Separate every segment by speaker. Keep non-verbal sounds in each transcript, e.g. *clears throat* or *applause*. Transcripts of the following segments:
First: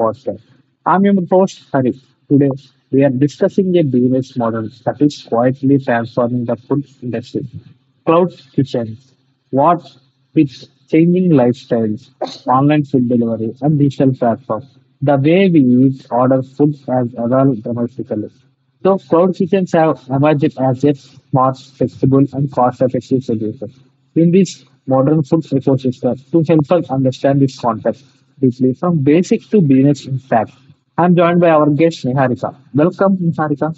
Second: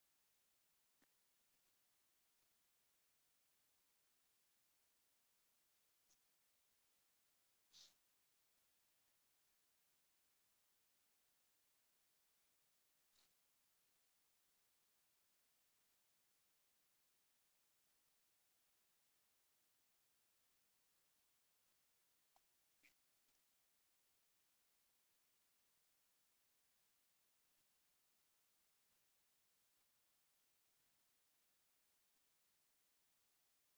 Speaker 1: podcast. I'm your host Hari. Today we are discussing a business model that is quietly transforming the food industry. Cloud kitchens, what with changing lifestyles, online food delivery and digital platforms. The way we eat, order food has evolved dramatically. So cloud kitchens have emerged as a smart, flexible, and cost-effective solution in this modern food ecosystem. To help us understand this context deeply, from basic to business impact, I'm joined by our guest Niharika. Welcome, Niharika.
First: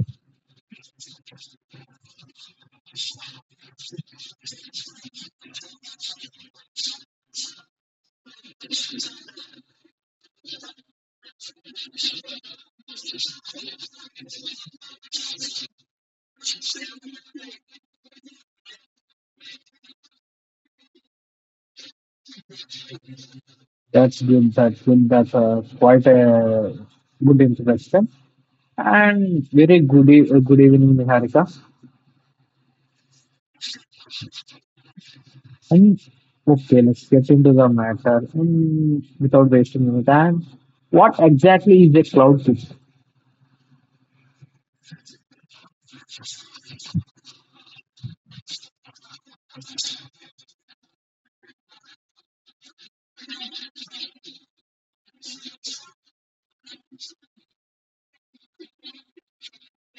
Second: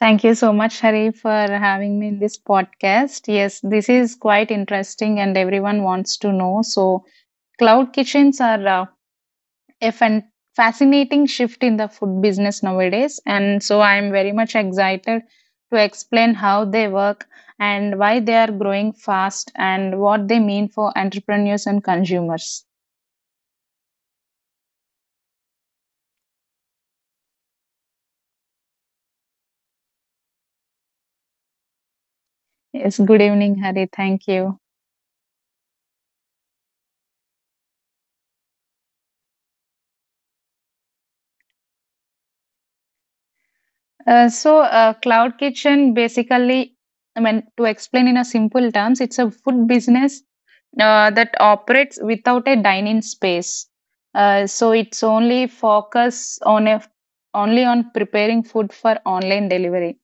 Speaker 2: Thank you so much, Hari, for having me in this podcast. Yes, this is quite interesting and everyone wants to know. So, cloud kitchens are a fascinating shift in the food business nowadays. And so, I'm very much excited to explain how they work and why they are growing fast and what they mean for entrepreneurs and consumers.
Speaker 1: That's good. That's good. That's quite a good introduction. And very good, good evening, Niharika.
Speaker 2: Yes, good evening, Hari. Thank you.
Speaker 1: I mean, okay, let's get into the matter without wasting any time. What exactly is a cloud kitchen?
Speaker 2: Cloud kitchen basically, I mean, to explain in a simple terms, it's a food business that operates without a dining space. So it's only focus on a only on preparing food for online delivery.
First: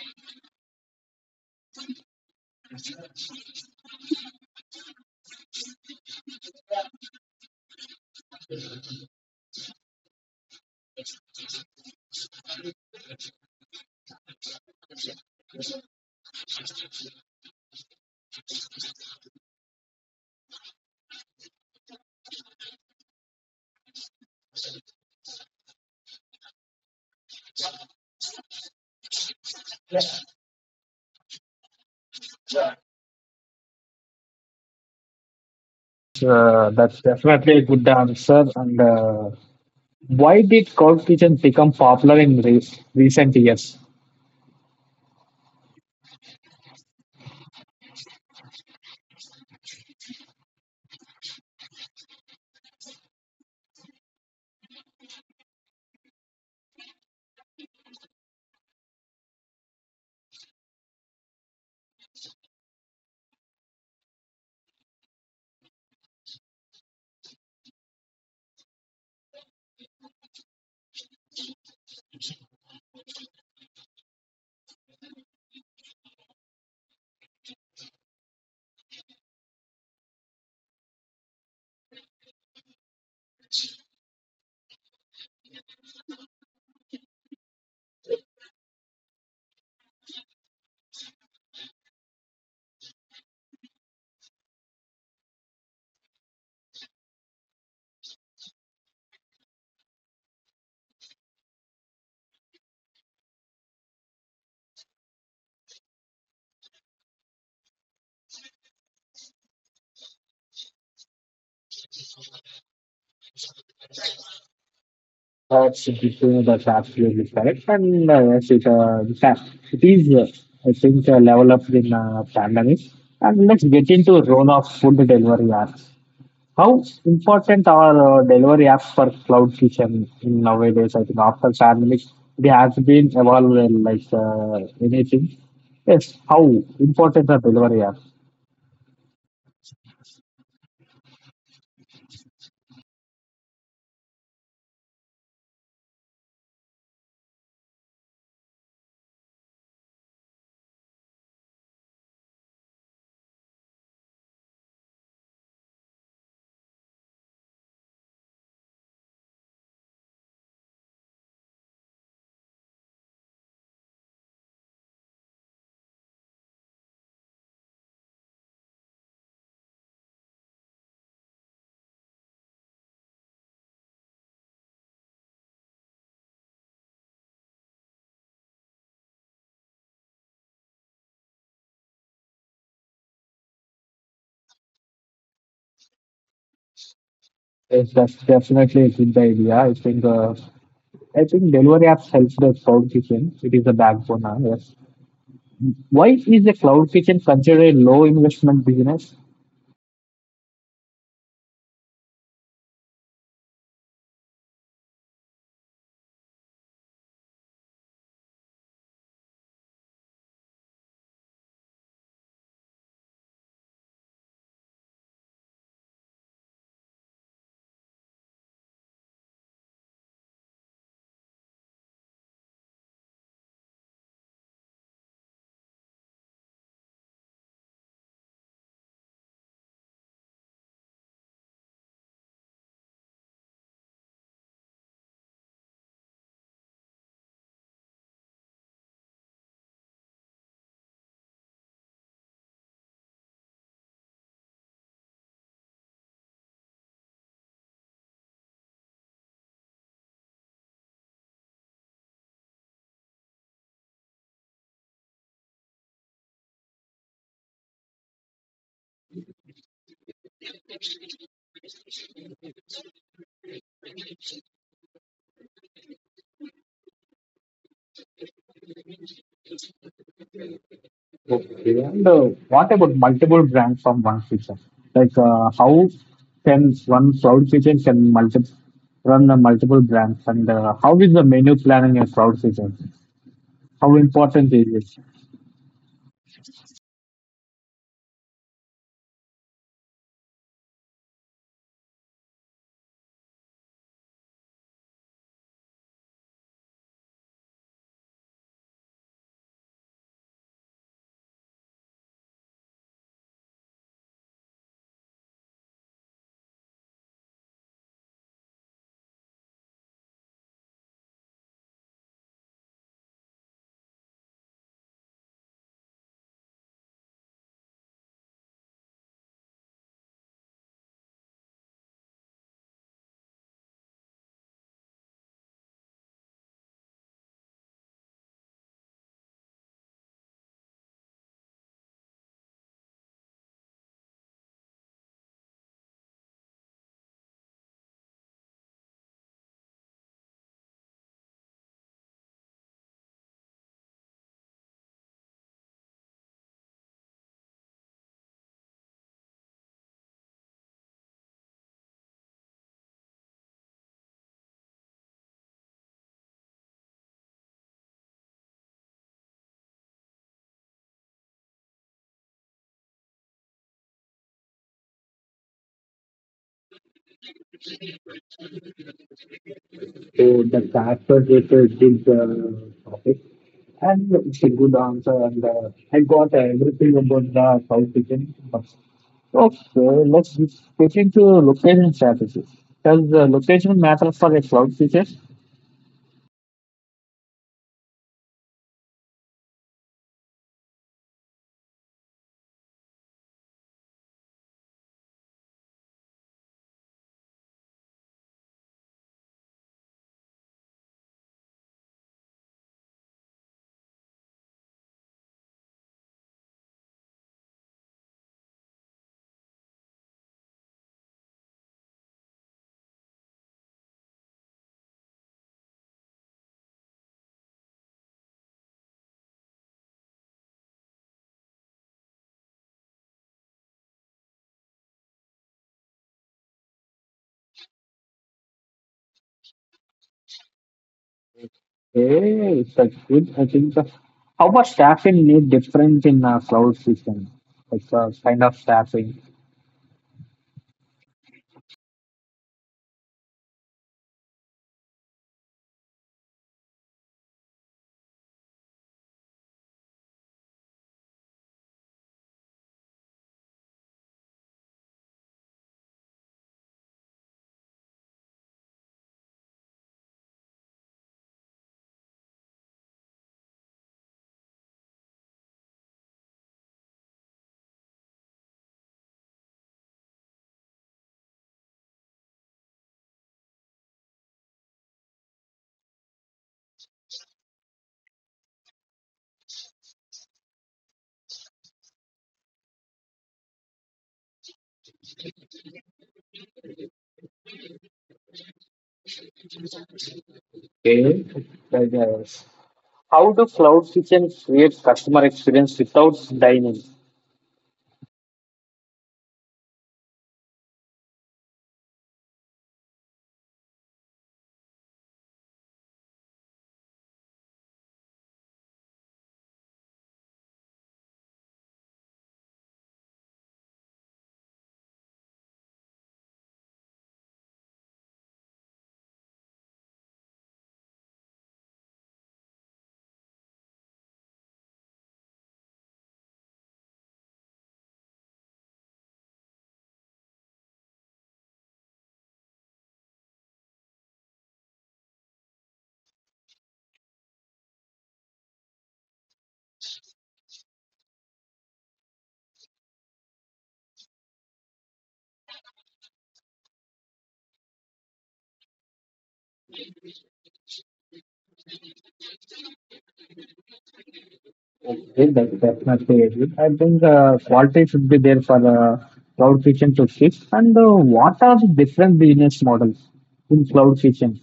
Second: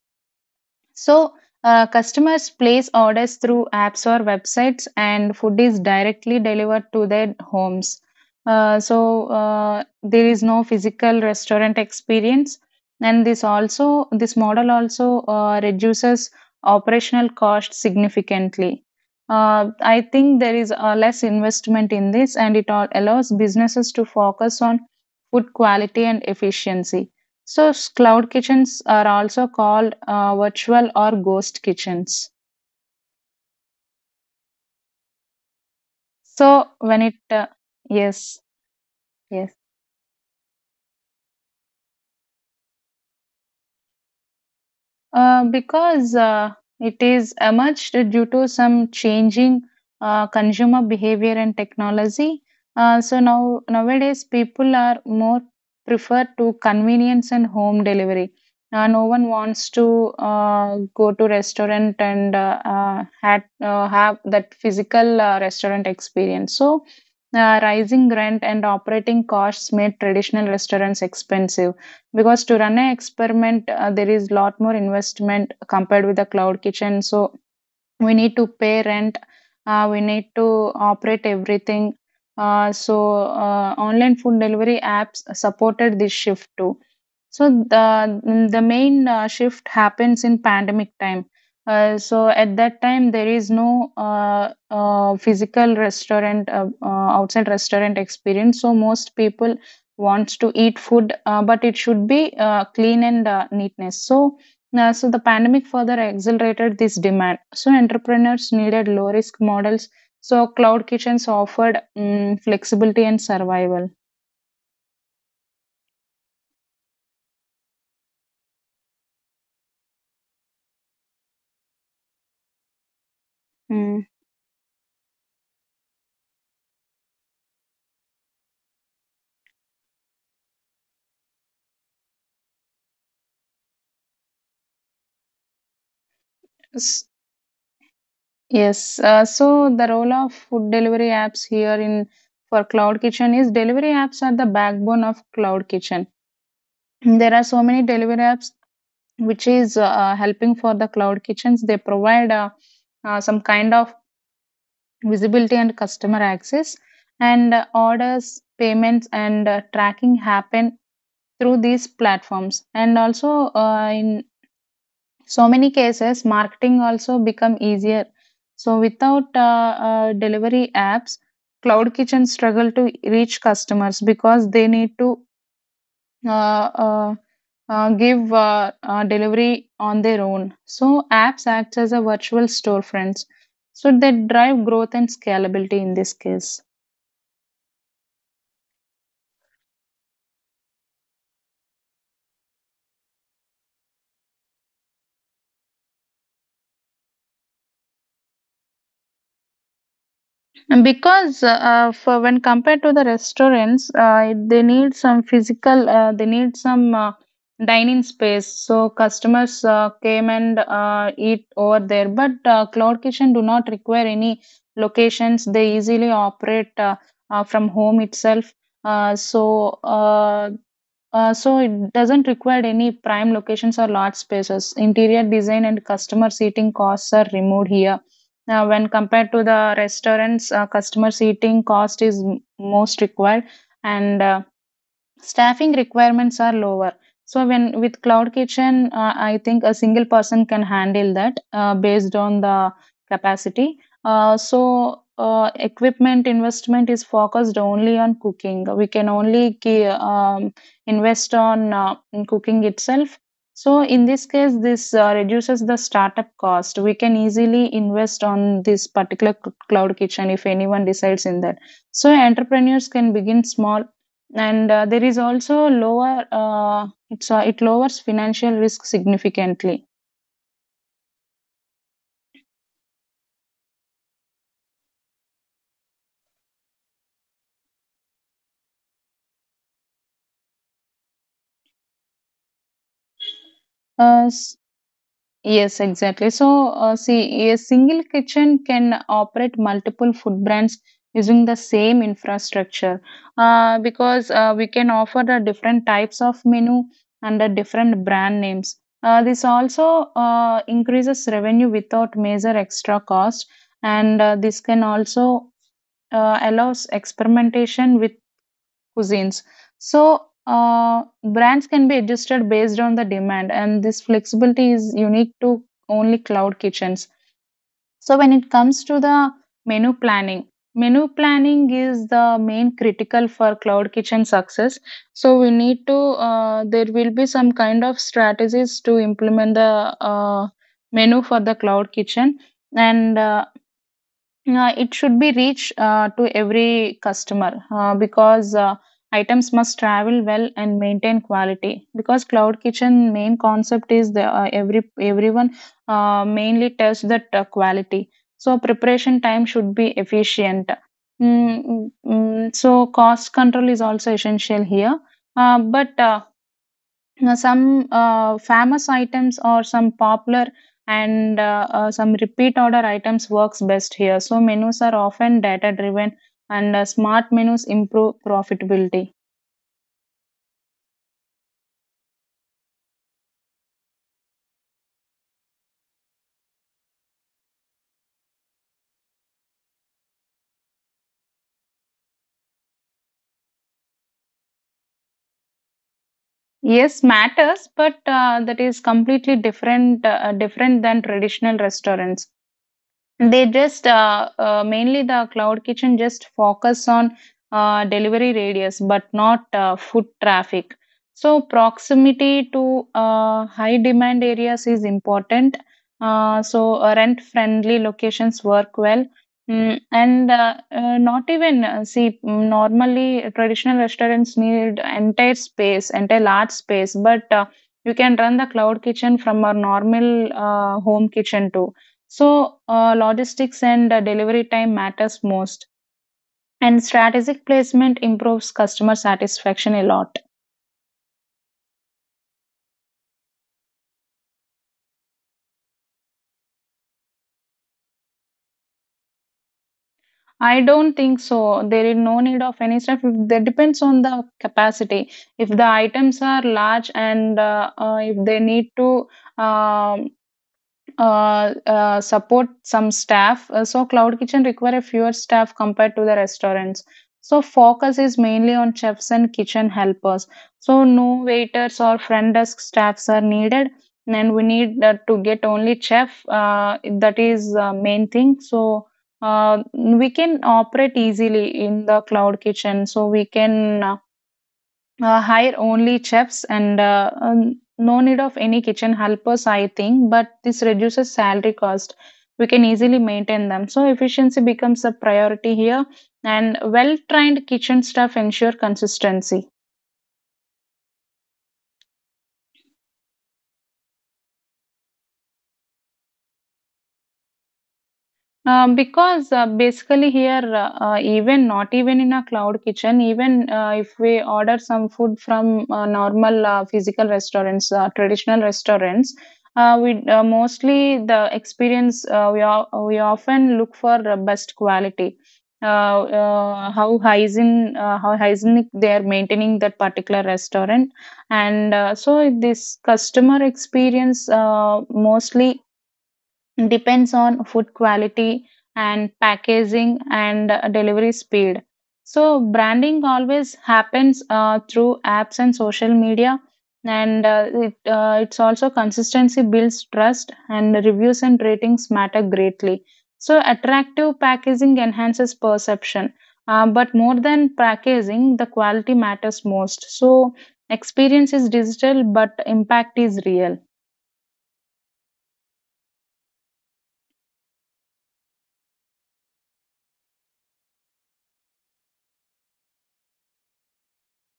Speaker 2: So, customers place orders through apps or websites, and food is directly delivered to their homes. There is no physical restaurant experience, and this model also reduces operational cost significantly. I think there is less investment in this, and it all allows businesses to focus on food quality and efficiency. Cloud kitchens are also called virtual or ghost kitchens. So,
Speaker 1: That's
Speaker 2: when it, uh,
Speaker 1: definitely a good
Speaker 2: yes,
Speaker 1: answer. And
Speaker 2: yes.
Speaker 1: Why did cloud kitchen become popular in recent years?
Speaker 2: Because it is emerged due to some changing consumer behavior and technology. So now nowadays people are more prefer to convenience and home delivery. No one wants to go to restaurant and have that physical restaurant experience. So rising rent and operating costs made traditional restaurants expensive, because to run an experiment there is lot more investment compared with the cloud kitchen. So we need to pay rent. We need to operate everything. uh, so Online food delivery apps supported this shift too. So the main shift happens in pandemic time. So at that time there is no physical restaurant outside restaurant experience. So most people wants to eat food, but it should be clean and neatness. So the pandemic further accelerated this demand. So entrepreneurs needed low risk models. So cloud kitchens offered flexibility and survival.
Speaker 1: That's true, that's absolutely correct. And yes, in fact, it is, uh, I think, level up in pandemic. And let's get
Speaker 2: Mm.
Speaker 1: into role of food delivery apps. How important are delivery apps for cloud kitchen in nowadays? I think after pandemic, they has been evolved like anything. Yes, how
Speaker 2: S-
Speaker 1: important are delivery apps?
Speaker 2: Yes. So the role of food delivery apps here in for cloud kitchen is delivery apps are the backbone of cloud kitchen. There are so many delivery apps which is helping for the cloud kitchens. They provide some kind of visibility and customer access, and orders payments and tracking happen through these platforms. And also in so many cases marketing also become easier. So without delivery apps, cloud kitchen struggle to reach customers, because they need to uh, uh, give delivery on their own. So apps act as a virtual storefronts. So they drive growth and scalability in this case.
Speaker 1: Yes, that's definitely a good idea. I think delivery apps helps the cloud kitchen. It is the backbone. Yes. Why is the cloud kitchen considered a low investment business?
Speaker 2: And because for when compared to the restaurants, they need some physical, they need some dining space. So customers came and eat over there. But cloud kitchen do not require any locations. They easily operate from home itself. Uh, so uh, so it doesn't require any prime locations or large spaces. Interior design and customer seating costs are removed here. Now, when compared to the restaurants, customer seating cost is most required, and staffing requirements are lower. So when with cloud kitchen, I think a single person can handle that based on the capacity. Equipment investment is focused only on cooking. We can only invest on in cooking itself. So in this case, this reduces the startup cost. We can easily invest on this particular cloud kitchen if anyone decides in that. So entrepreneurs can begin small, and there is also lower it's it lowers financial risk significantly.
Speaker 1: Okay. And What about multiple brands from one feature? Like, how can one cloud feature can run the multiple brands and how is the menu planning in cloud feature? How
Speaker 2: uh,
Speaker 1: important
Speaker 2: s-
Speaker 1: is it?
Speaker 2: yes, exactly. So see, a single kitchen can operate multiple food brands using the same infrastructure, because we can offer the different types of menu under different brand names. This also increases revenue without major extra cost, and this can also allows experimentation with cuisines. So, brands can be adjusted based on the demand, and this flexibility is unique to only cloud kitchens. So, when it comes to the menu planning, menu planning is the main critical for cloud kitchen success. So, there will be some kind of strategies to implement the uh, menu for the cloud kitchen, and it should be reached to every customer, because items must travel well and maintain quality. Because cloud kitchen main concept is the everyone mainly tests that quality. So preparation time should be efficient. So cost control is also essential here. But now, some famous items or some popular, and some repeat order items works best here. So menus are often data driven, and smart menus improve profitability.
Speaker 1: So the Casper research is the topic. And it's a good answer and I got everything about the cloud kitchen. Okay, let's get into location strategy. Does the location matter for a cloud feature?
Speaker 2: Yes, matters, but that is completely different than traditional restaurants. They just mainly the cloud kitchen just focus on delivery radius but not foot traffic. So proximity to high demand areas is important. Rent friendly locations work well. And not even see, normally traditional restaurants need entire space entire large space. But you can run the cloud kitchen from our normal home kitchen too. So, logistics and delivery time matters most, and strategic placement improves customer satisfaction a lot.
Speaker 1: Hey, such good. I think so. How about staffing need difference in a cloud system? Like, kind of staffing.
Speaker 2: I don't think so. There is no need of any stuff. That depends on the capacity. If the items are large, and if they need to um support some staff. So cloud kitchen require a fewer staff compared to the restaurants. So focus is mainly on chefs and kitchen helpers. So no waiters or front desk staffs are needed. And we need to get only chef. That is main thing. So we can operate easily in the cloud kitchen. So we can hire only chefs, and no need of any kitchen helpers, I think, but this reduces salary cost. We can easily maintain them. So, efficiency becomes a priority here, and well trained kitchen staff ensure consistency.
Speaker 1: Okay. Like, uh, How do cloud systems create customer experience without dying in?
Speaker 2: Because basically here, even not even in a cloud kitchen, even if we order some food from normal physical restaurants, traditional restaurants, we mostly the experience, we often look for best quality. How hygienic they are maintaining that particular restaurant. And this customer experience mostly depends on food quality and packaging and delivery speed. So, branding always happens through apps and social media, and it, it's also consistency builds trust, and reviews and ratings matter greatly. So, attractive packaging enhances perception. But more than packaging, the quality matters most. So, experience is digital, but impact is real.
Speaker 1: Okay, that's definitely a good. I think quality should be there for cloud kitchen to fix. And What are the different business models in cloud kitchen?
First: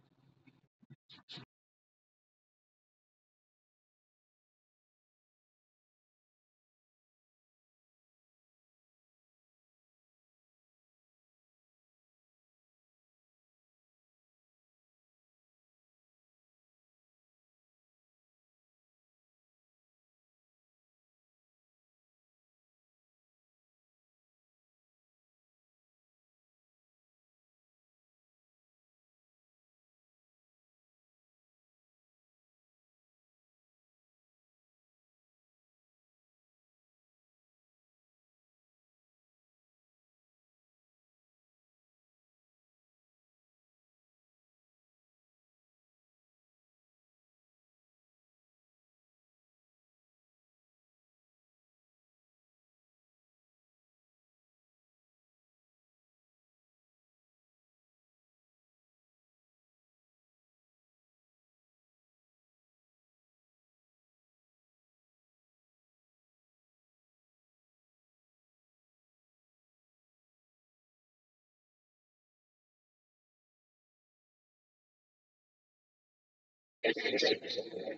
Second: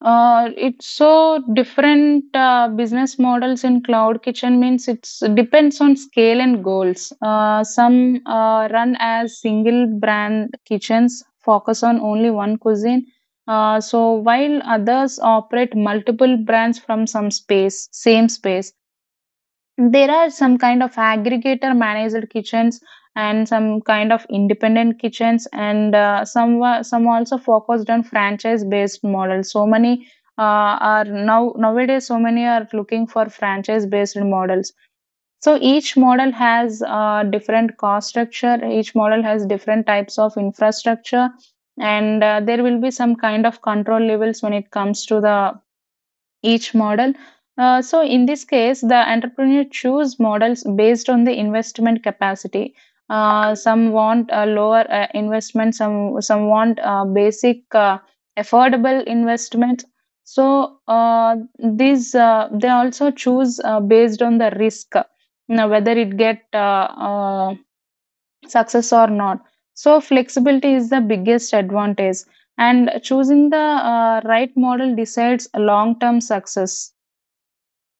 Speaker 2: It's so different business models in cloud kitchen means it's depends on scale and goals. Some run as single brand kitchens, focus on only one cuisine. So while others operate multiple brands from same space. There are some kind of aggregator managed kitchens and some kind of independent kitchens, and some also focused on franchise based models. So many are now nowadays so many are looking for franchise based models. So each model has different cost structure. Each model has different types of infrastructure, and there will be some kind of control levels when it comes to the each model. So in this case, the entrepreneur choose models based on the investment capacity. Some want a lower investment. Some want basic affordable investment. So these they also choose based on the risk, now whether it get uh, success or not. So flexibility is the biggest advantage, and choosing the right model decides long term success.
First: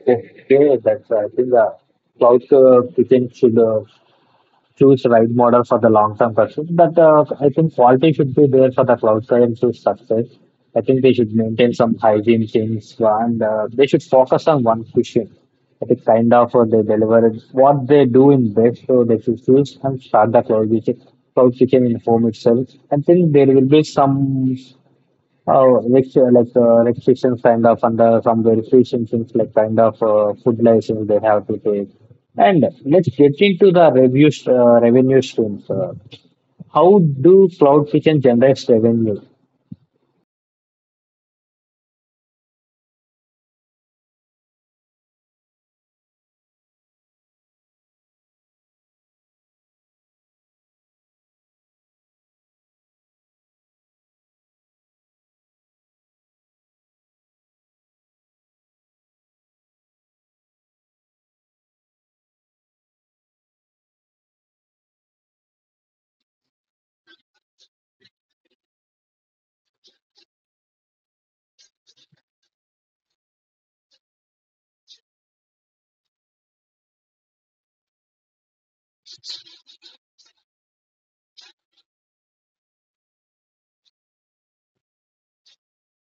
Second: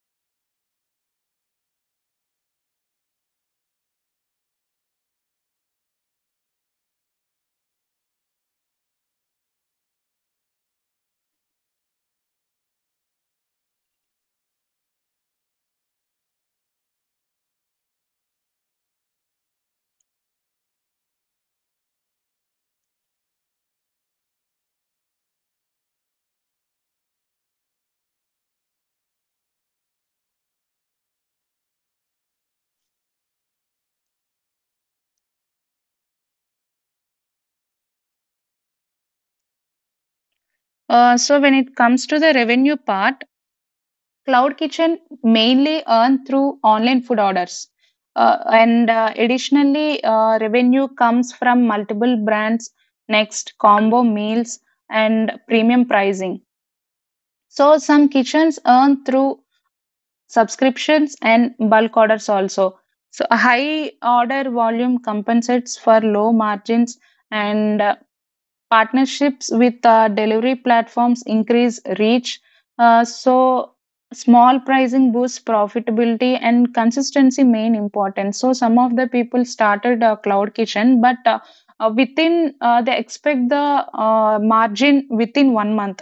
Speaker 1: Okay, that's, I think, cloud kitchen should choose right model for the long term pursuit. But I think quality should be there for the cloud sciences success. I think they should maintain some hygiene things and they should focus on one question. I think kind of they deliver it. What they do in best, so they should choose and start the cloud kitchen in home itself. I think there will be some like restrictions kind of under some verification things like kind of food license they have to take. And let's get into the revenue streams. How do cloud kitchen generates revenue?
Speaker 2: So when it comes to the revenue part, cloud kitchen mainly earn through online food orders. And Additionally, revenue comes from multiple brands, next combo meals and premium pricing. So some kitchens earn through subscriptions and bulk orders also. So a high order volume compensates for low margins, and partnerships with delivery platforms increase reach. So, small pricing boosts profitability and consistency main importance. So, some of the people started a cloud kitchen, but within they expect the margin within one month.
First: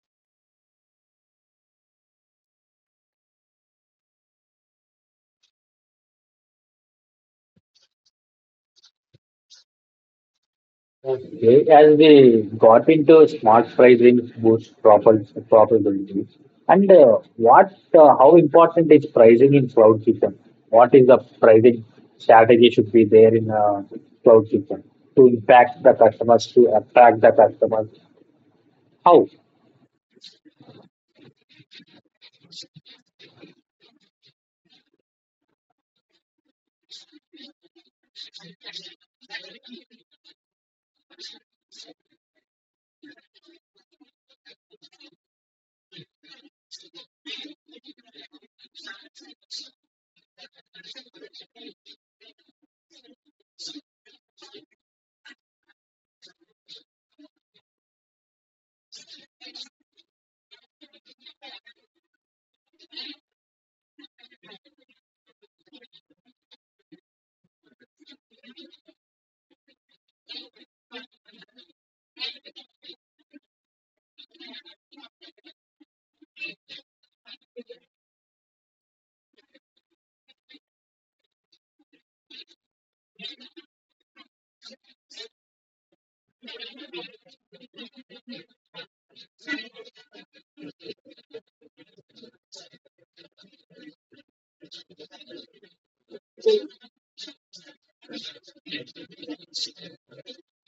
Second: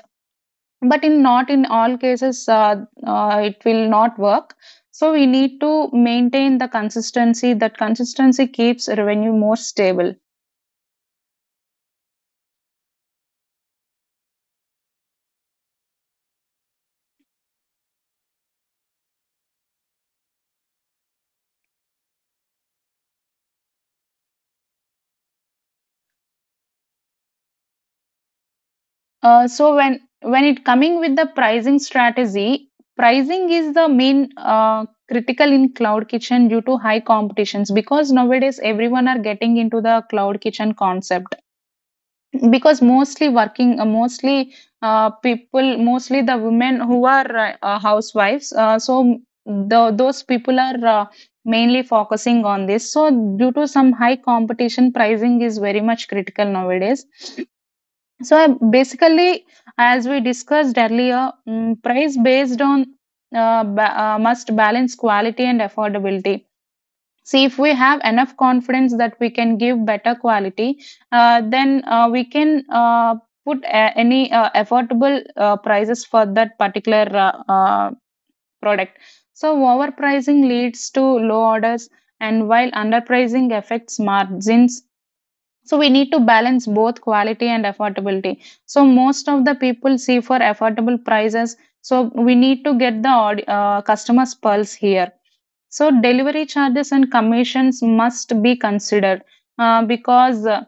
Speaker 2: But in not in all cases, it will not work. So we need to maintain the consistency. That consistency keeps revenue more stable.
Speaker 1: Okay, as we got into smart pricing boosts profitability, and what how important is pricing in cloud kitchen? What is the pricing strategy should be there in cloud kitchen to impact the customers, to attract the customers? How?
Speaker 2: So when it coming with the pricing strategy, pricing is the main critical in cloud kitchen due to high competitions because nowadays everyone are getting into the cloud kitchen concept because mostly working mostly people mostly the women who are housewives so those people are mainly focusing on this so due to some high competition pricing is very much critical nowadays so I basically, as we discussed earlier, price based on must balance quality and affordability. See, if we have enough confidence that we can give better quality, then we can any affordable prices for that particular product. So overpricing leads to low orders, and while underpricing affects margins, so we need to balance both quality and affordability. So most of the people see for affordable prices. So we need to get the customer's pulse here. So delivery charges and commissions must be considered because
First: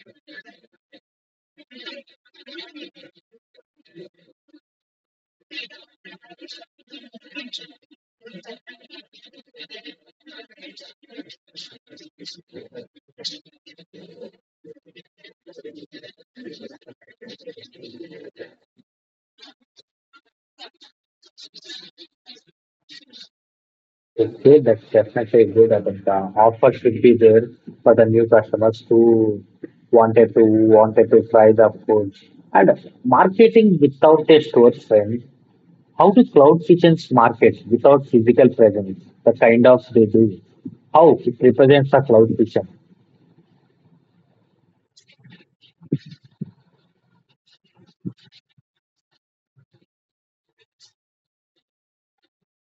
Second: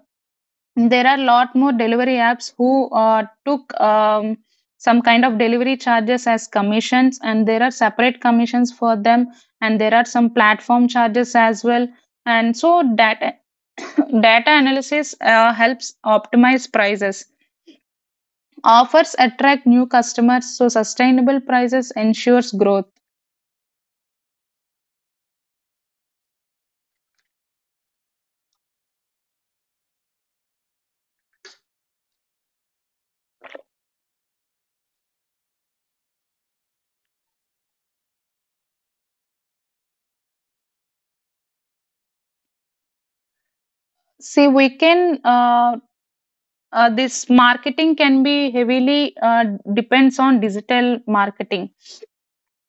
Speaker 2: there are a lot more delivery apps who took some kind of delivery charges as commissions, and there are separate commissions for them, and there are some platform charges as well and so that data analysis helps optimize prices. Offers attract new customers, so sustainable prices ensures growth.
Speaker 1: Okay, that's definitely good. I think the offer should be there for the new customers who wanted to try the food and marketing without a store friend. How do cloud kitchens market without physical presence? The kind of they do. How it represents a cloud kitchen.
Speaker 2: See, we can this marketing can be heavily depends on digital marketing.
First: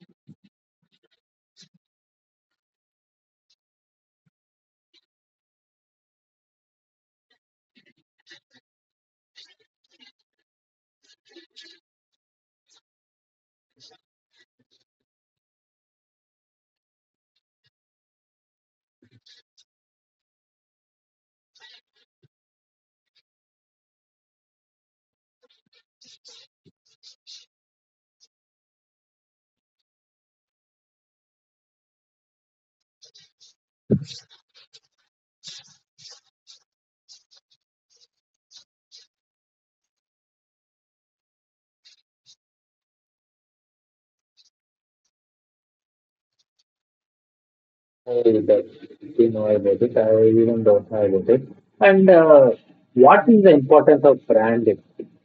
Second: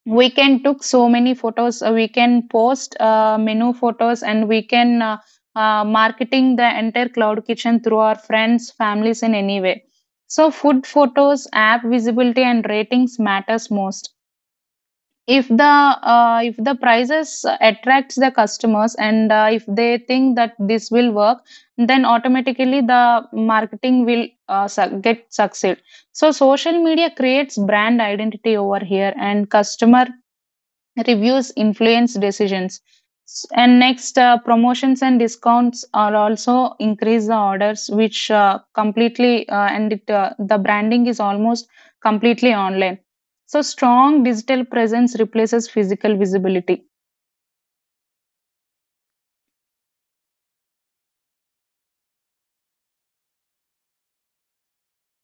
Speaker 2: We can took so many photos. We can post menu photos, and we can marketing the entire cloud kitchen through our friends, families in any way. So, food photos, app visibility, and ratings matters most if the prices attracts the customers, and if they think that this will work, then automatically the marketing will get succeed, so social media creates brand identity over here and customer reviews influence decisions. And next, promotions and discounts are also increase the orders, which completely and the branding is almost completely online. So strong digital presence replaces physical visibility.
Speaker 1: I do know about it. I even don't know about it. And What is the importance of branding?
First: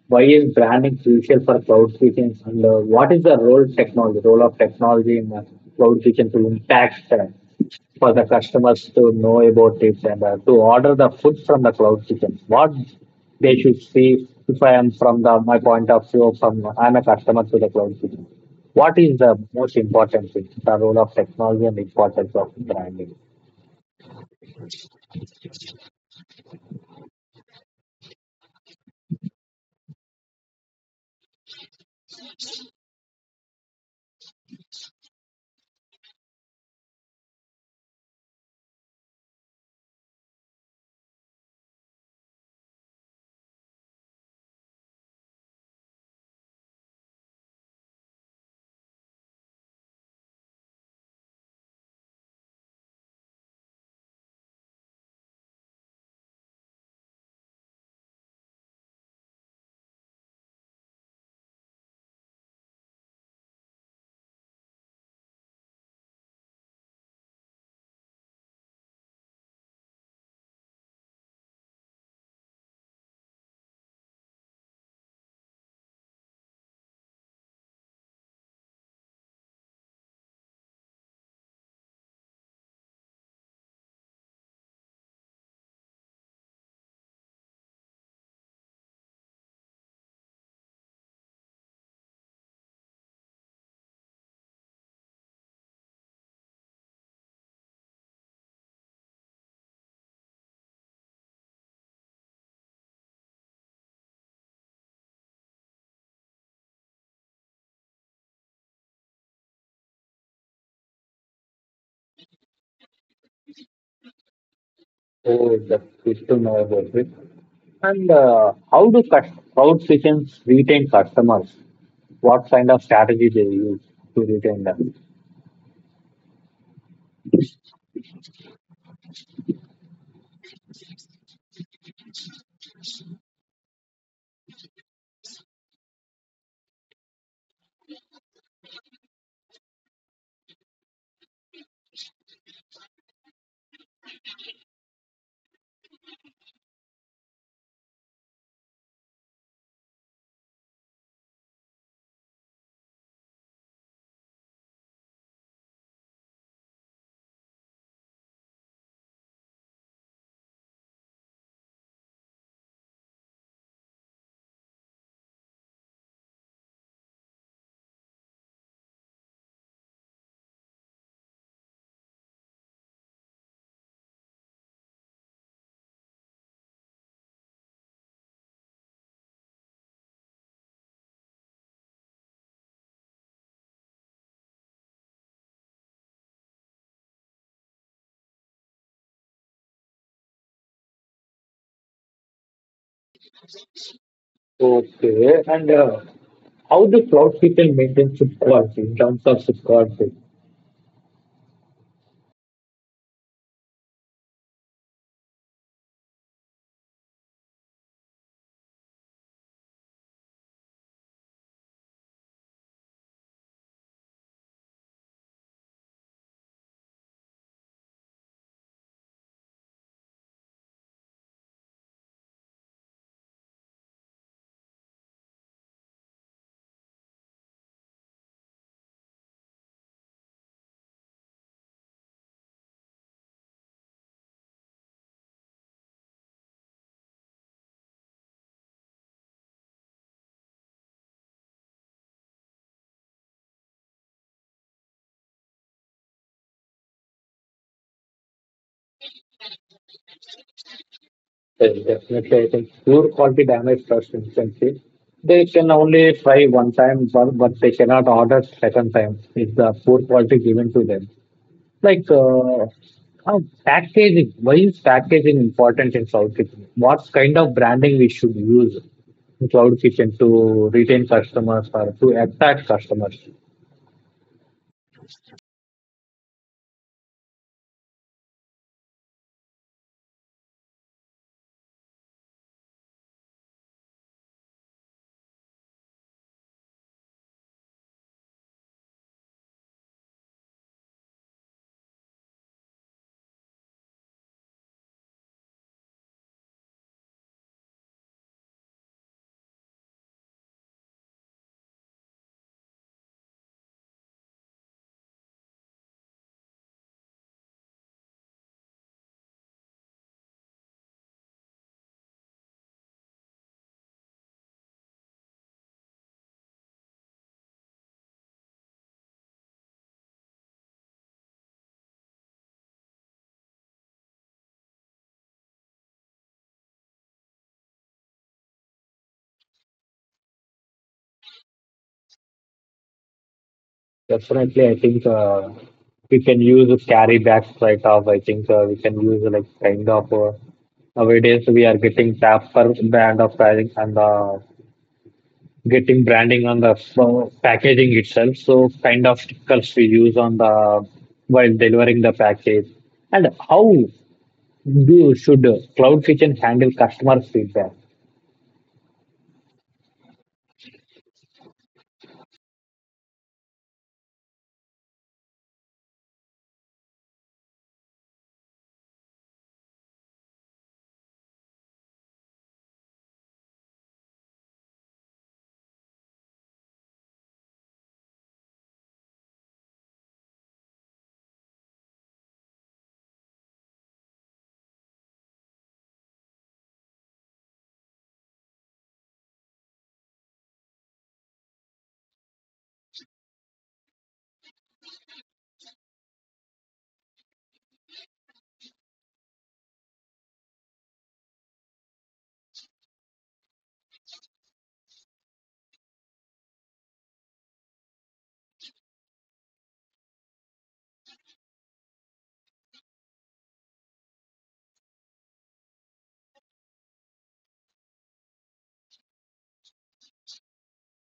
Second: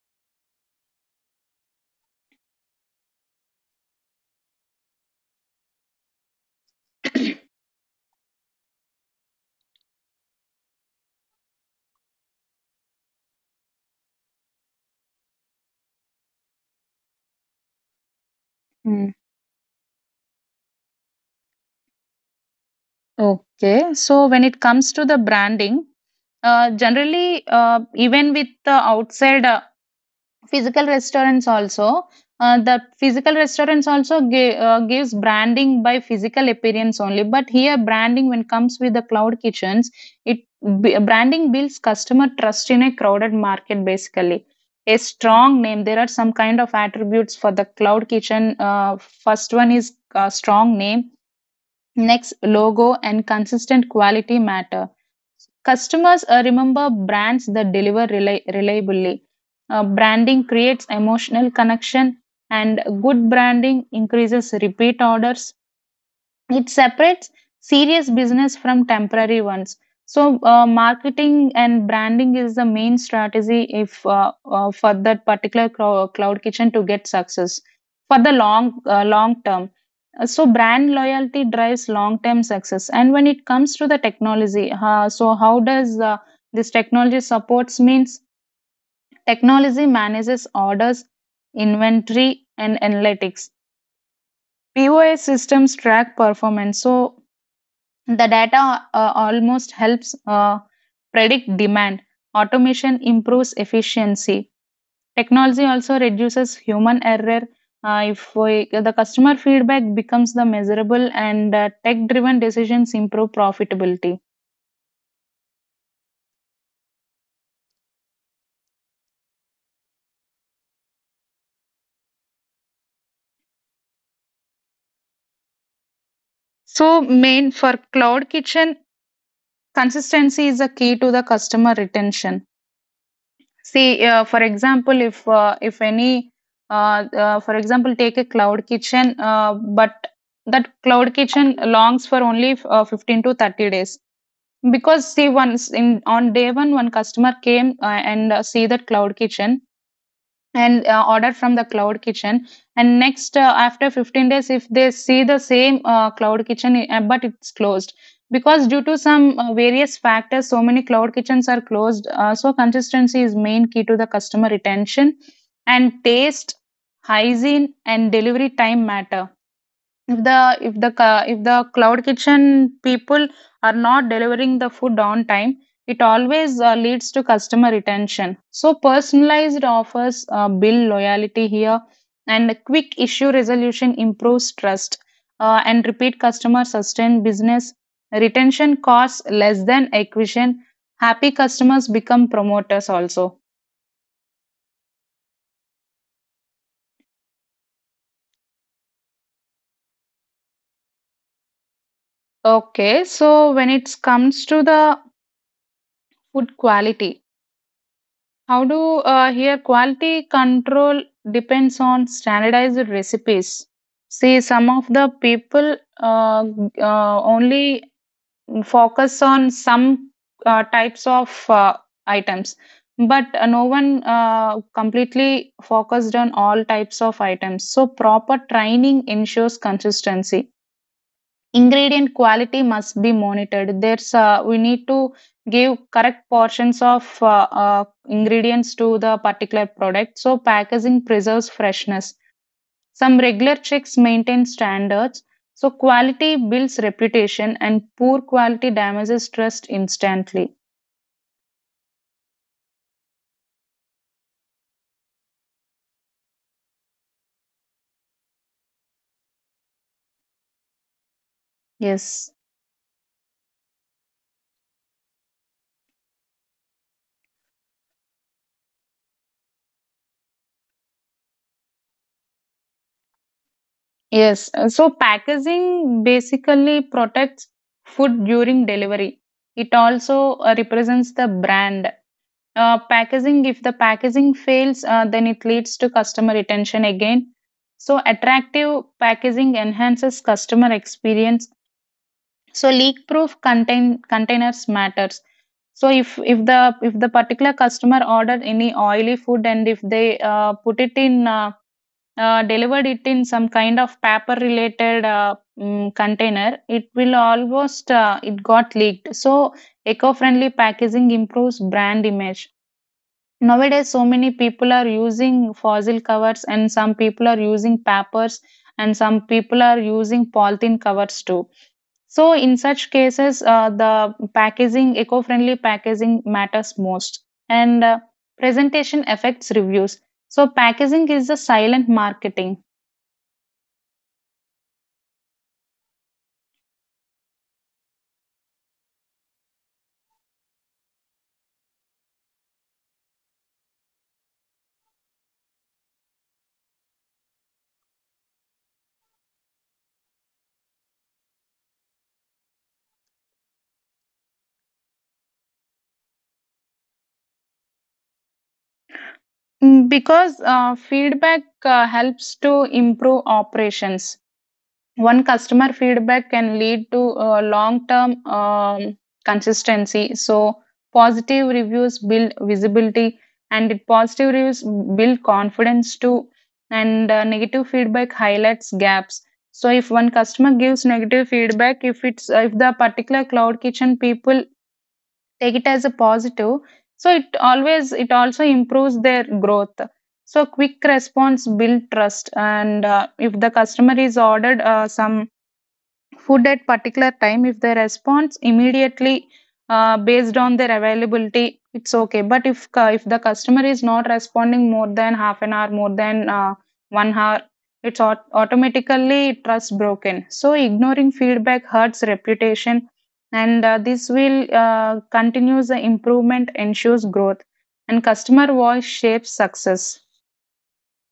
Speaker 1: Why is branding crucial for cloud kitchens? And what is the role of technology in cloud kitchen to impact for the customers to know about it and to order the food from the cloud kitchen. What they should see if I am from the my point of view from I'm a customer to the cloud kitchen. What
Speaker 2: Mm.
Speaker 1: is the most important thing? The role of technology and importance of branding.
Speaker 2: Okay, so when it comes to the branding, generally, even with the outside physical restaurants also the physical restaurants also gives branding by physical appearance only, but here branding when comes with the cloud kitchens, it branding builds customer trust in a crowded market. Basically, a strong name, there are some kind of attributes for the cloud kitchen. First one is strong name. Next, logo and consistent quality matter. Customers remember brands that deliver reliably. Branding creates emotional connection, and good branding increases repeat orders. It separates serious business from temporary ones. So, marketing and branding is the main strategy if for that particular cloud kitchen to get success for the long long term. So brand loyalty drives long-term success. And when it comes to the technology, so how does this technology supports means technology manages orders, inventory, and analytics. POS systems track performance. So the data almost helps predict demand. Automation improves efficiency. Technology also reduces human error. If we, The customer feedback becomes the measurable, and tech-driven decisions improve profitability.
Speaker 1: So that is to know about it. And how do cloud kitchens retain customers? What kind of strategy they use to retain them?
Speaker 2: So, main for cloud kitchen, consistency is a key to the customer retention. See, for example, if any, for example, take a cloud kitchen, but that cloud kitchen longs for only 15 to 30 days, because see once in on day one customer came, and see that cloud kitchen, and ordered from the cloud kitchen, and next after 15 days if they see the same cloud kitchen, but it's closed because due to some various factors, so many cloud kitchens are closed. So consistency is main key to the customer retention, and taste, hygiene, and delivery time matter. If the if the cloud kitchen people are not delivering the food on time, it always leads to customer retention. So personalized offers build loyalty here, and quick issue resolution improves trust, and repeat customer sustain business. Retention costs less than acquisition. Happy customers become promoters also.
Speaker 1: Okay. And How the cloud kitchen maintains food quality in terms of food quality?
Speaker 2: Okay, so when it comes to the food quality, how do here quality control depends on standardized recipes? See, some of the people only focus on some types of items, but no one completely focused on all types of items. So, proper training ensures consistency. Ingredient quality must be monitored. There's we need to give correct portions of ingredients to the particular product. So packaging preserves freshness. Some regular checks maintain standards, so quality builds reputation and poor quality damages trust instantly.
Speaker 1: Yes, definitely, I think poor quality damage trust instantly. They can only try one time, but they cannot order second time if the poor quality given to them. Like
Speaker 2: Yes,
Speaker 1: uh, uh, Packaging, why is packaging important in cloud kitchen? What kind of branding we should use in cloud kitchen to retain customers or to attract customers?
Speaker 2: yes. So packaging basically protects food during delivery. It also represents the brand. Packaging, if the packaging fails, then it leads to customer retention again. So, attractive packaging enhances customer experience. So, leak-proof containers matters. So, if if the particular customer ordered any oily food and if they put it in delivered it in some kind of paper-related container, it will almost it got leaked. So, eco-friendly packaging improves brand image. Nowadays, so many people are using fossil covers, and some people are using papers, and some people are using polythene covers too. So, in such cases, the packaging, eco friendly packaging, matters most. And presentation affects reviews. So, packaging is a silent marketing.
Speaker 1: Definitely, I think we can use a carry back right off. I think we can use like nowadays we are getting tap per brand of pricing and getting branding on the packaging itself. So kind of stickers we use on the while delivering the package. And how do should Cloud Kitchen handle customer feedback?
Speaker 2: Because feedback helps to improve operations. One customer feedback can lead to long-term consistency. So positive reviews build visibility, and positive reviews build confidence too. And negative feedback highlights gaps. So if one customer gives negative feedback, if it's if the particular cloud kitchen people take it as a positive, so it always it also improves their growth. So quick response build trust, and if the customer is ordered some food at particular time, if they responds immediately based on their availability, it's okay. But if if the customer is not responding more than half an hour, more than 1 hour, it's automatically trust broken. So ignoring feedback hurts reputation, and this will continues the improvement ensures growth, and customer voice shapes success.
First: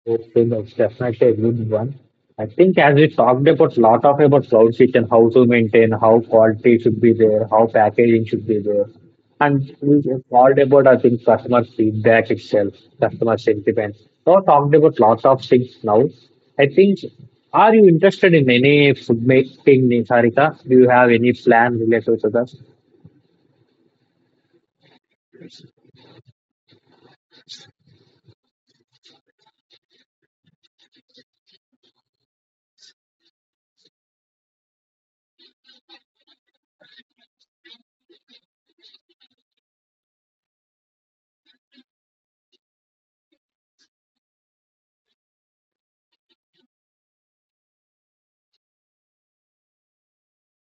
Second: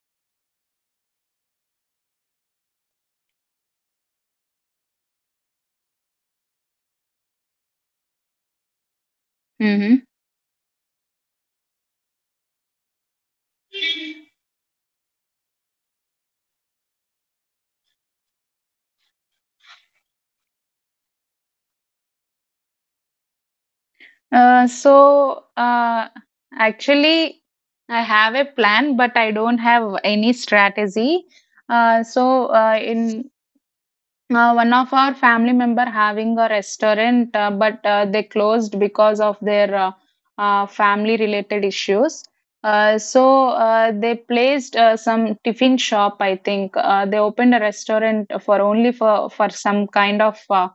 Speaker 1: Yes, it's definitely a good one. I think as we talked about lot of about cloud kitchen, how to maintain, how quality should be there, how packaging should be there. And we
Speaker 2: Mm-hmm.
Speaker 1: just talked about, I think, customer feedback itself, customer sentiment. So talked about lots of things now. I think are you interested in any food making, Sarika? Do you have any plan related to
Speaker 2: Uh, so uh, Actually, I have a plan, but I don't have any strategy. So in One of our family member having a restaurant, but they closed because of their family related issues. They placed some tiffin shop. I think they opened a restaurant for only for some kind of. Uh,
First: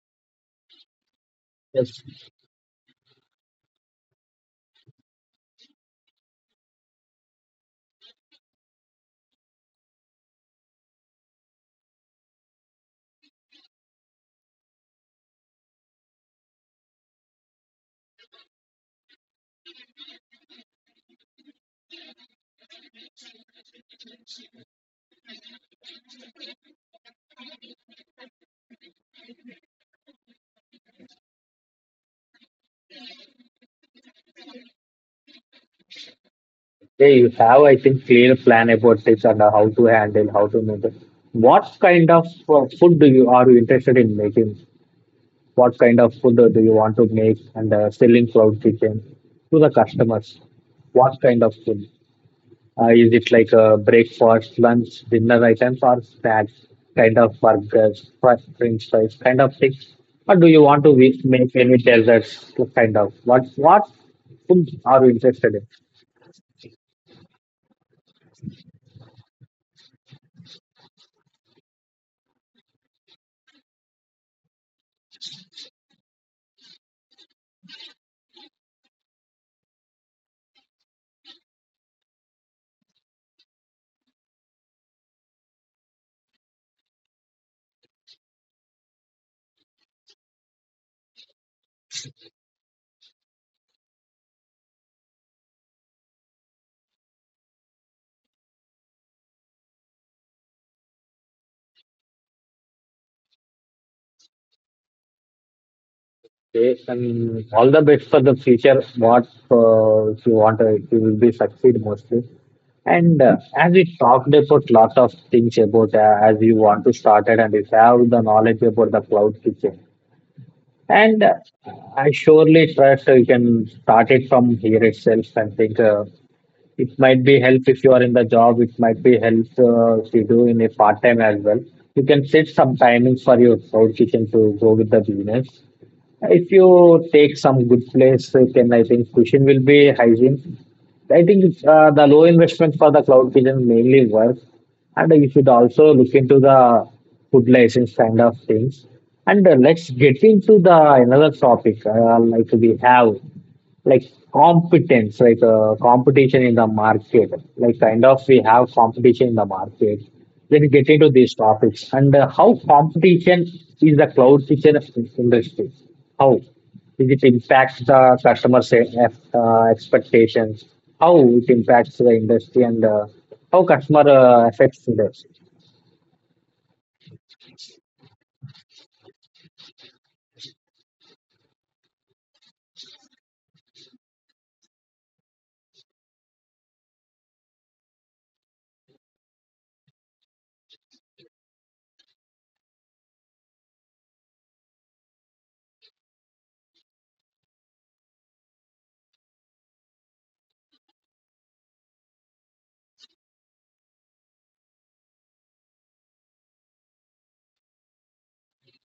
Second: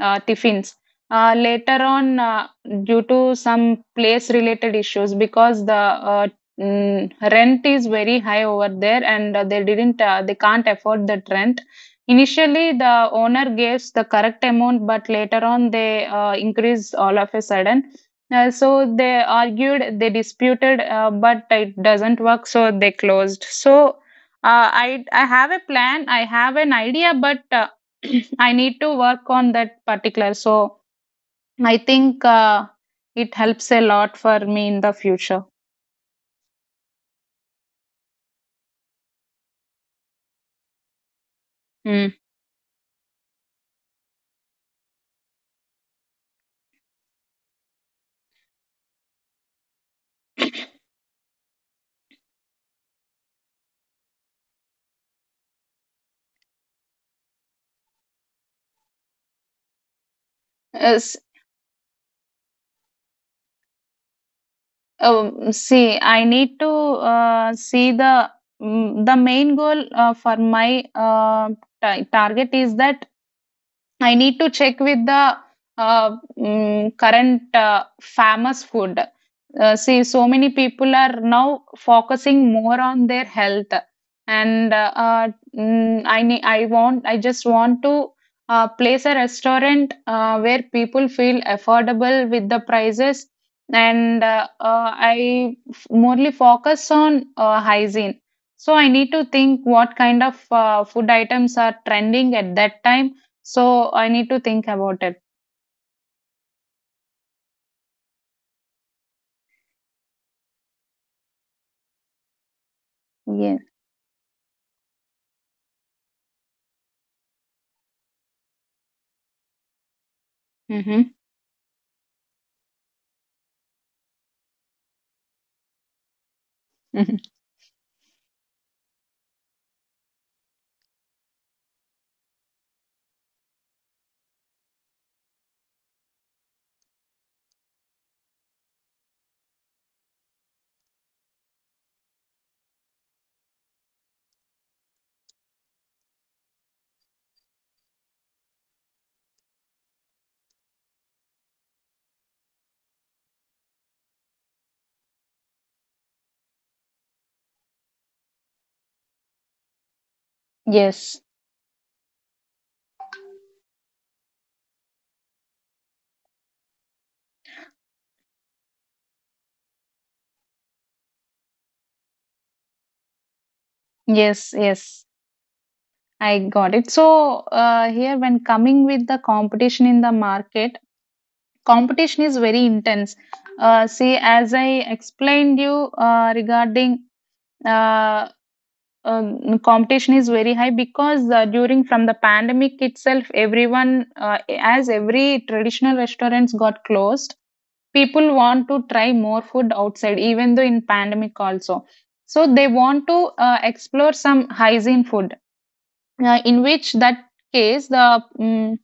Speaker 2: uh, Tiffins. Later on,
Speaker 1: that?
Speaker 2: due to some place related issues, because the rent is very high over there and they can't afford that rent. Initially, the owner gives the correct amount, but later on, they increase all of a sudden. So they argued, they disputed, but it doesn't work, so they closed. So I have a plan, I have an idea, but *clears throat* I need to work on that particular. So I think it helps a lot for me in the future.
Speaker 1: Yeah, you have, I think, clear plan about this and how to handle, how to make it. What kind
Speaker 2: Mm.
Speaker 1: of food do you, are you interested in making? What kind of food do you want to make and selling cloud kitchen to the customers? What kind of food? Is it like a breakfast, lunch, dinner items, or snacks? Kind of burgers, French fries, kind of things? Or do you want to
Speaker 2: Yes,
Speaker 1: make any desserts? Kind of what food are you interested in?
Speaker 2: see, I need to see the the main goal for my target is that I need to check with the current famous food. See, so many people are now focusing more on their health, and I want, I just want to place a restaurant where people feel affordable with the prices, and morely focus on hygiene. So I need to think what kind of food items are trending at that time, so I need to think about it.
Speaker 1: Okay, and all the best for the future. What If you want, you will be succeed mostly. And
Speaker 2: Yeah.
Speaker 1: as we talked about lot of things about as you want to start it and you have the knowledge about the cloud kitchen.
Speaker 2: Mm-hmm.
Speaker 1: And I surely trust you can start it from here itself and think it might
Speaker 2: Mm-hmm.
Speaker 1: be help if you are in the job. It might be help if you do in a part time as well. You can set some timings for your cloud kitchen to go with the business. If you take some good place, you can, I think, cushion will be hygiene. I think the low investment for the cloud kitchen mainly works, and you should also look into the food license kind of things. And let's get into the another topic like we have like competition in the market, like kind of we have competition in the market. Then we get into
Speaker 2: Yes.
Speaker 1: these topics and how competition is the cloud kitchen industry. How is it impacts the customer say, expectations? How it impacts the industry and how customer
Speaker 2: Yes.
Speaker 1: affects
Speaker 2: Yes.
Speaker 1: this?
Speaker 2: I got it. So here, when coming with the competition in the market, competition is very intense. See, as I explained you regarding uh, competition is very high because during from the pandemic itself, everyone as every traditional restaurants got closed, people want to try more food outside even though in pandemic also. So they want to explore some hygiene food in which that case the mm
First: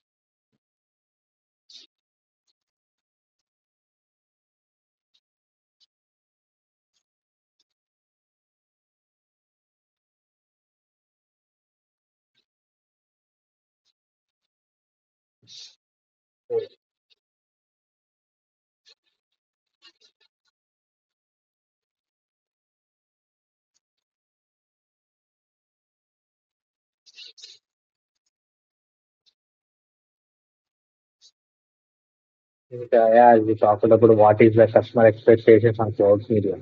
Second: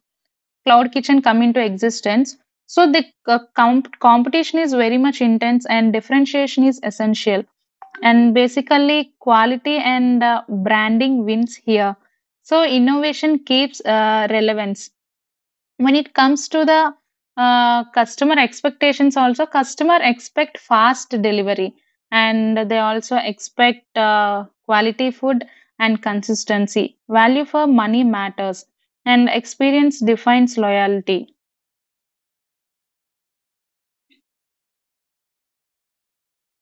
Speaker 2: cloud kitchen come into existence. So the competition is very much intense and differentiation is essential, and basically quality and branding wins here, so innovation keeps relevance. When it comes to the customer expectations also, customer expect fast delivery, and they also expect quality food and consistency. Value for money matters, and experience defines loyalty.
Speaker 1: If, Yeah, as we talked about what is the customer expectations on cloud media.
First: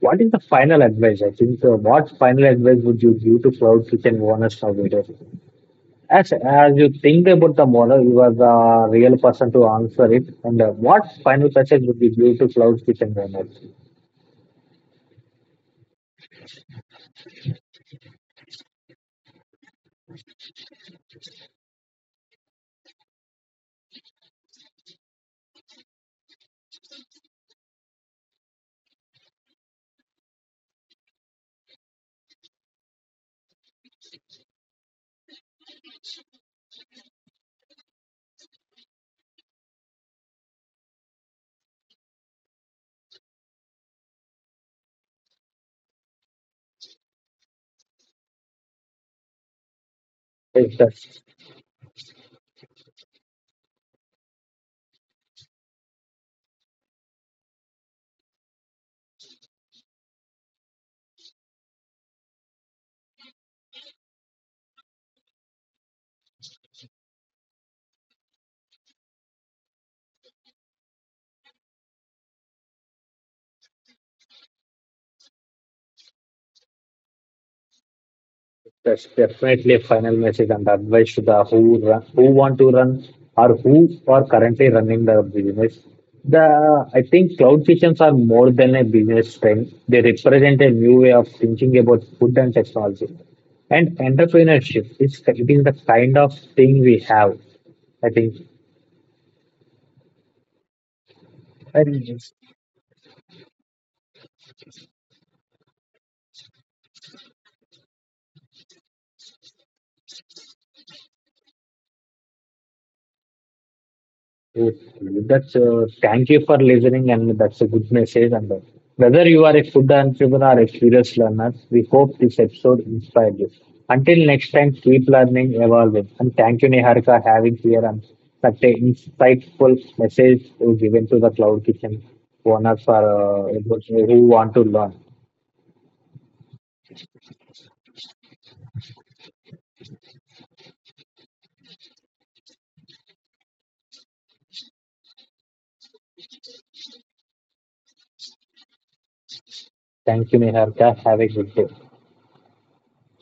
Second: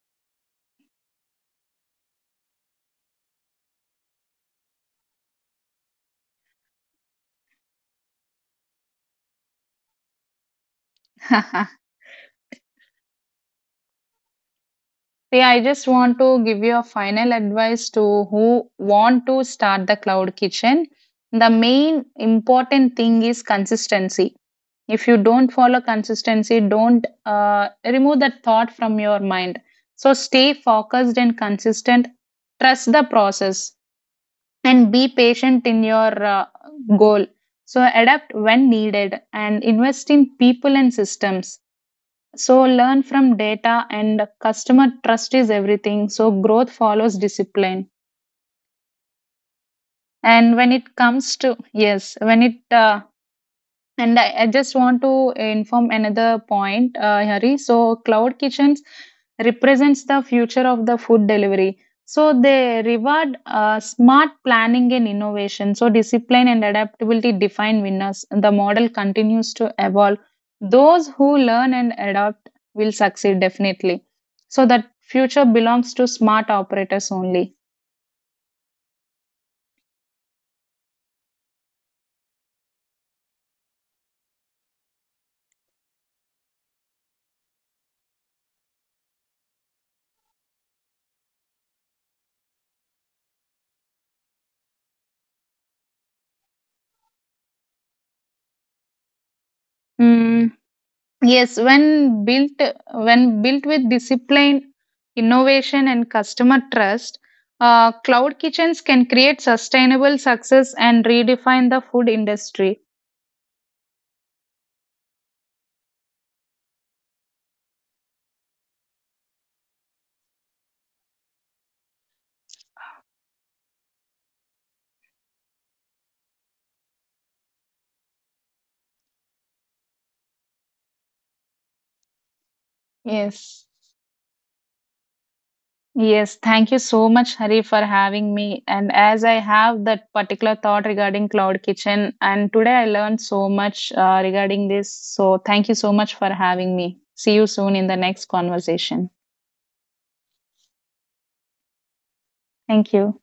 Speaker 1: What is the final advice? I think What final advice would you give to cloud kitchen owners now? Vijay? As you think about the model, you are the real person to answer it. And what final
Speaker 2: *laughs*
Speaker 1: message would you give to cloud kitchen owners?
Speaker 2: See, I just want to give you a final advice to who want to start the cloud kitchen. The main important thing is consistency. If you don't follow consistency, don't remove that thought from your mind. So stay focused and consistent. Trust the process and be patient in your goal. So adapt when needed and invest in people and systems, so learn from data and customer trust is everything. So growth follows discipline. And when
Speaker 1: Yes, sir.
Speaker 2: it comes to yes, when it and I just want to inform another point, Hari. So, cloud kitchens represents the future of the food delivery. So, they reward smart planning and innovation. So, discipline and adaptability define winners. The model continues to evolve. Those who learn and adapt will succeed definitely. So, that future belongs to smart operators only.
Speaker 1: That's definitely a final message and advice to the who run, who want to run or who are currently running the business. The, I think, cloud kitchens are more than a business trend. They represent a new way of thinking about food and technology. And entrepreneurship is it is the kind of thing we have, I think.
Speaker 2: Hmm. Yes,
Speaker 1: And
Speaker 2: when built with discipline, innovation, and customer trust, cloud kitchens can create sustainable success and redefine the food industry.
Speaker 1: yes, that's thank you for listening, and that's a good message. And Whether you are a food entrepreneur or a curious learner, we hope this episode inspired you. Until next time, keep learning, evolving, and thank you, Niharika, having here and such an insightful message you given to the cloud kitchen owners for
Speaker 2: Yes.
Speaker 1: those who want to learn.
Speaker 2: Yes, thank you so much, Hari, for having me. And as I have that particular thought regarding cloud kitchen, and today I learned so much regarding this. So thank you so much for having me. See you soon in the next conversation.
Speaker 1: Thank you, Niharika. Have a good day.
Speaker 2: Thank you.